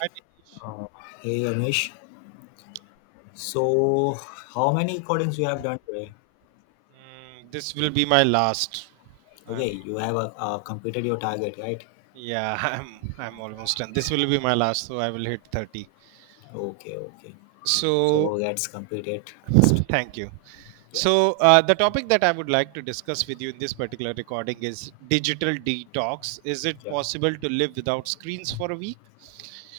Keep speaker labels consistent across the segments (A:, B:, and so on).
A: Hi, Nitish.
B: Uh, Hey Amish, so how many codings you have done today?
A: This will be my last. I'm
B: Okay, you have completed your target, right?
A: yeah, I'm almost done. This will be my last, so I will hit 30.
B: Okay, okay. So
A: So
B: let's complete it first.
A: thank you.
B: Yeah,
A: So the topic that I would like to discuss with you in this particular recording is digital detox. Is it
B: yeah.
A: possible to live without screens for a week?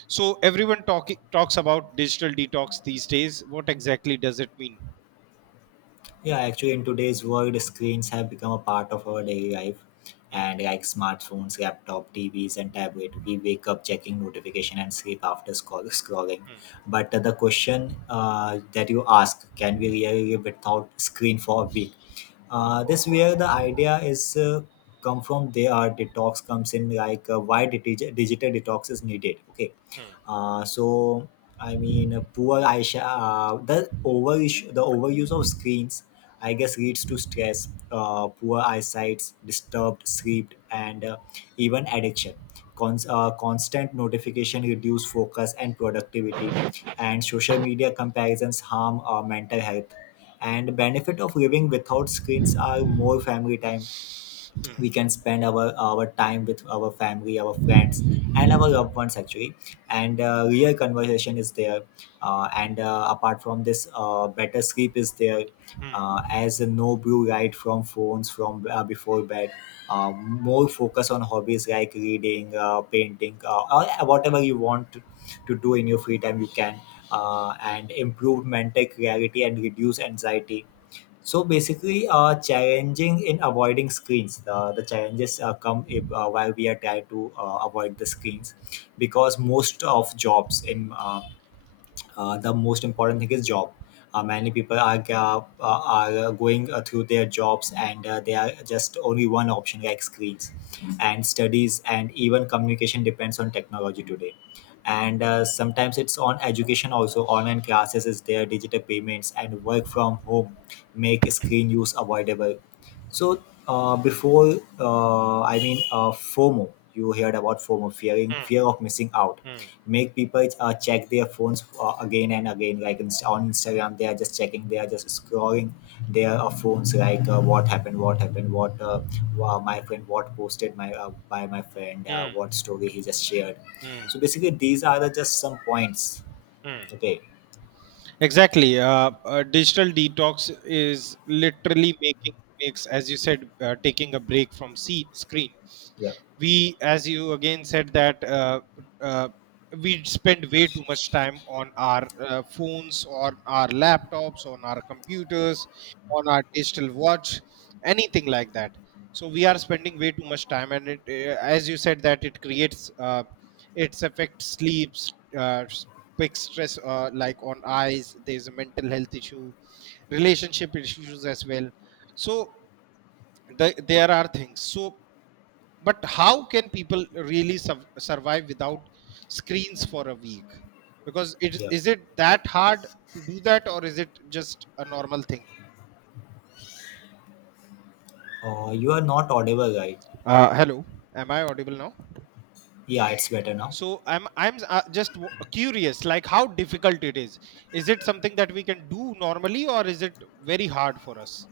A: So everyone talking talks about digital detox these days. What exactly does it mean?
B: Yeah, actually, in today's world, screens have become a part of our daily life.
A: Mm,
B: And like smartphones, laptop, TVs, and tablet, we wake up checking notification and sleep after scrolling. But the question that you ask, can we really live without screen for a week? This where the idea is come from. There, are detox comes in. Like why digital detox is needed. Okay, so poor Aisha, the overuse of screens, I guess, leads to stress, poor eyesight, disturbed sleep, and even addiction. Constant notification reduce focus and productivity, and social media comparisons harm mental health. And benefit of living without screens are more family time, we can spend our time with our family, our friends, and our loved ones actually, and real conversation is there, and apart from this, better sleep is there, as no blue light from phones from before bed, more focus on hobbies like reading, painting, or whatever you want to do in your free time you can, and improve mental clarity and reduce anxiety. So basically, challenging in avoiding screens. The challenges come if, while we are trying to avoid the screens, because most of jobs in the most important thing is job. Many people are going through their jobs, and they are just only one option like screens, and studies, and even communication depends on technology today. And sometimes it's on education also, online classes is there, digital payments and work from home make screen use avoidable. So before I mean, FOMO, you heard about FOMO, fearing
A: mm,
B: fear of missing out,
A: mm,
B: make people check their phones again and again, like on Instagram, they are just checking, they are just scrolling their phones, like what happened, what happened, what wow, my friend what posted, my by my friend,
A: mm,
B: what story he just shared.
A: mm,
B: So basically these are the just some points.
A: mm.
B: Okay.
A: Exactly. Digital detox is literally making makes, as you said, taking a break from screen.
B: Yeah,
A: We as you again said that uh, we spend way too much time on our phones, on our laptops, on our computers, on our digital watch, anything like that. So we are spending way too much time, and it as you said, that it creates its affects sleeps, big stress, like on eyes, there's a mental health issue, relationship issues as well. So there are things. So but how can people really survive without screens for a week? Because it
B: yeah.
A: is, it that hard to do that, or is it just a normal thing?
B: You are not audible, right?
A: Hello, am I audible now?
B: Yeah, it's better now.
A: So I'm just curious, like how difficult it is. Is it something that we can do normally, or is it very hard for us?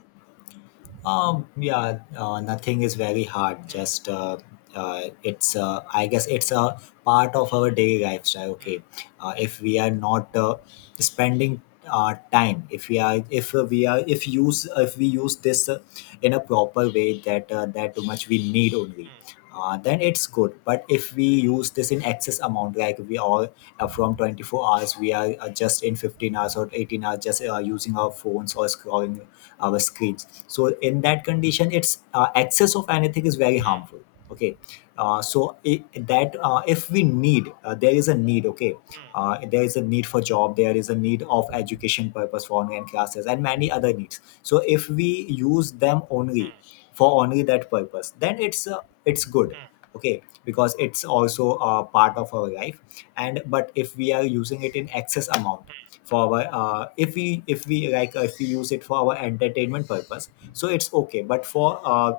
B: Yeah, nothing is very hard.
A: Hmm,
B: Just it's I guess it's a part of our daily lifestyle. Okay, if we are not spending our time, if we are if we are if use if we use this in a proper way that that too much we need only.
A: hmm,
B: Then it's good, but if we use this in excess amount, like we all, from 24 hours we are, just in 15 hours or 18 hours just using our phones or scrolling our screens, so in that condition, it's, excess of anything is very
A: hmm,
B: harmful. Okay. So I that If we need, there is a need. Okay,
A: hmm,
B: there is a need for job, there is a need of education purpose, for online classes and many other needs. So if we use them only
A: hmm,
B: for only that purpose, then it's, it's good.
A: hmm.
B: Okay, because it's also a part of our life, and but if we are using it in excess amount for our, if we like, if we use it for our entertainment purpose, so it's okay, but for,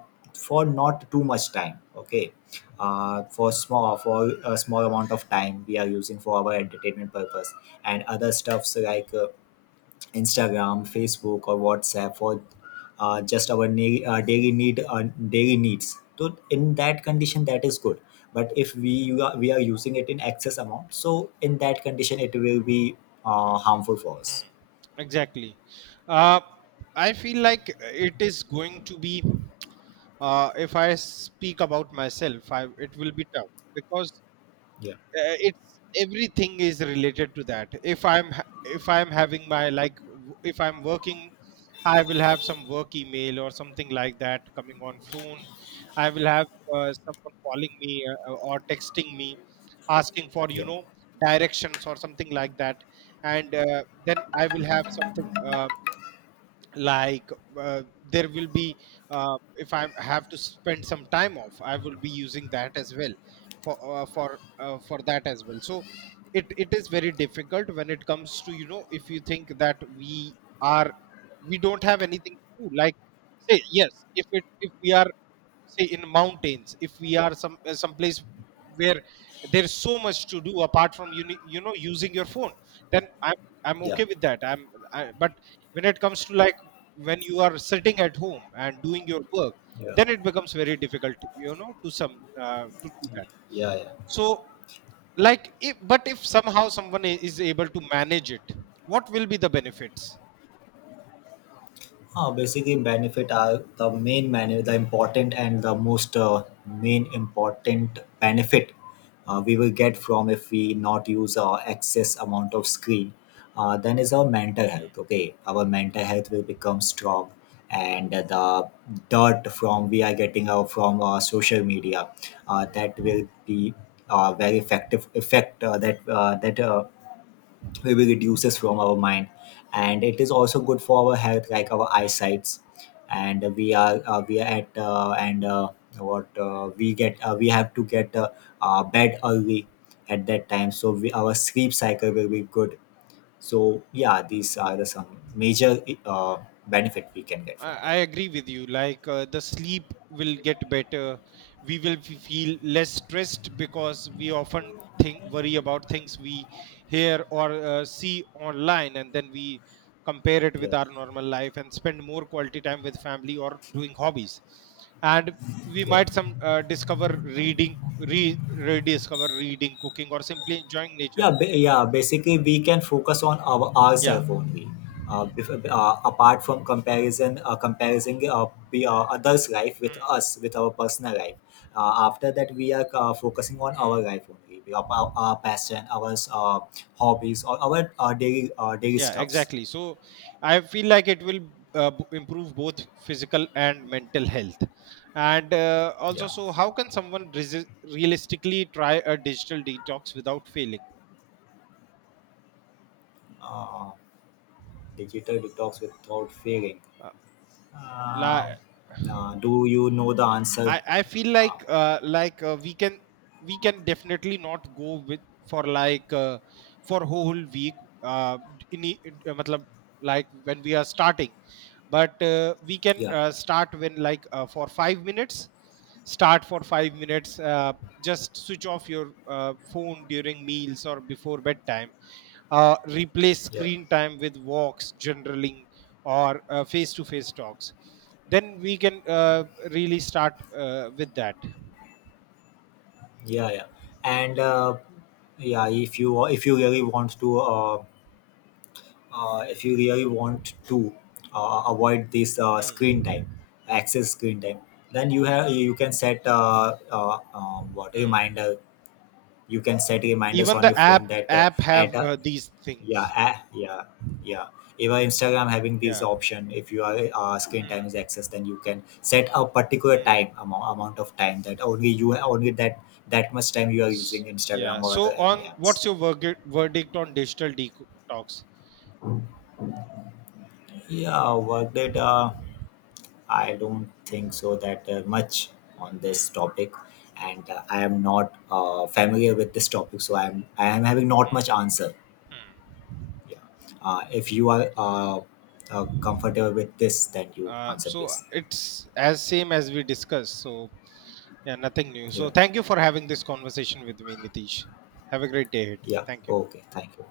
B: for not too much time. Okay, for small for a small amount of time we are using for our entertainment purpose and other stuffs, like Instagram, Facebook, or WhatsApp for just our daily need daily needs. So in that condition, that is good. But if we are using it in excess amount, so in that condition, it will be harmful for us.
A: Exactly. Uh, I feel like it is going to be, if I speak about myself, it will be tough, because it's everything is related to that. If I'm having my if I'm working, I will have some work email or something like that coming on phone. I will have someone calling me, or texting me, asking for, you know, directions or something like that. And then I will have something like there will be, if I have to spend some time off, I will be using that as well, for for that as well. So it is very difficult when it comes to, you know, if you think that we are, we don't have anything to do. Like, say yes, if it, if we are, say, in mountains, if we are some place where there's so much to do apart from you know, using your phone, then I'm okay with that. But when it comes to, like, when you are sitting at home and doing your work, then it becomes very difficult, you know, to some to do that. So, like, if, but if somehow someone is able to manage it, what will be the benefits?
B: Basically, benefit are the main benefit, the important and the most main important benefit we will get from, if we not use our excess amount of screen, then is our mental health. Okay, our mental health will become strong, and the dirt from we are getting out from social media, that will be very effective effect that That, we reduces from our mind, and it is also good for our health, like our eyesights. And we are at and what we get we have to get bed early at that time, so we, our sleep cycle will be good. So yeah, these are the some major benefit we can get
A: I
B: from
A: I
B: that.
A: agree with you. Like, the sleep will get better. We will feel less stressed, because we often think worry about things we hear or see online, and then we compare it with our normal life, and spend more quality time with family or doing hobbies. And we might some discover reading, re rediscover reading, cooking, or simply enjoying nature.
B: Yeah. Basically, we can focus on our
A: Yeah.
B: ourselves only. Apart from comparison, comparing others' life with us, with our personal life. After that, we are focusing on our life only, our passion, our hobbies, or our daily daily
A: Yeah,
B: stuffs.
A: exactly. So I feel like it will improve both physical and mental health. And also, so how can someone realistically try a digital detox without failing?
B: Uh, digital detox without failing.
A: uh, la-
B: Uh, do you know the answer?
A: I feel
B: Uh,
A: like, we can, we can definitely not go with, for like uh, for whole week, in, matlab, like when we are starting. But we can
B: yeah.
A: start when, like, for 5 minutes. Start for 5 minutes. Just switch off your phone during meals or before bedtime. Replace
B: Yeah.
A: screen time with walks, journaling, or face to face talks. Then we can really start with that.
B: Yeah, yeah. And yeah, if you really want to, if you really want to, avoid this, screen
A: Hmm,
B: time, excess screen time, then you can set, what
A: hmm.
B: reminder. You can set reminders
A: Even
B: on your
A: the
B: phone that,
A: app
B: at
A: have
B: a
A: these
B: yeah,
A: things.
B: yeah, yeah. Even Instagram having this
A: Yeah.
B: option, if you are, screen time is
A: Hmm,
B: excess, then you can set a particular
A: hmm.
B: time, amount of time, that only, you only that that much time you are using Instagram
A: Yeah.
B: or other
A: So,
B: any
A: on
B: apps.
A: what's your verdict on digital detox?
B: Yeah, work data, I don't think so that much on this topic. And I am not familiar with this topic, so I am having not much answer. Yeah, if you are, comfortable with this, then you answer
A: So
B: this.
A: it's as same as we discussed. So yeah, nothing new. So
B: Yeah.
A: thank you for having this conversation with me, Nitish. Have a great day ahead.
B: Yeah.
A: Thank you.
B: Okay. Thank you.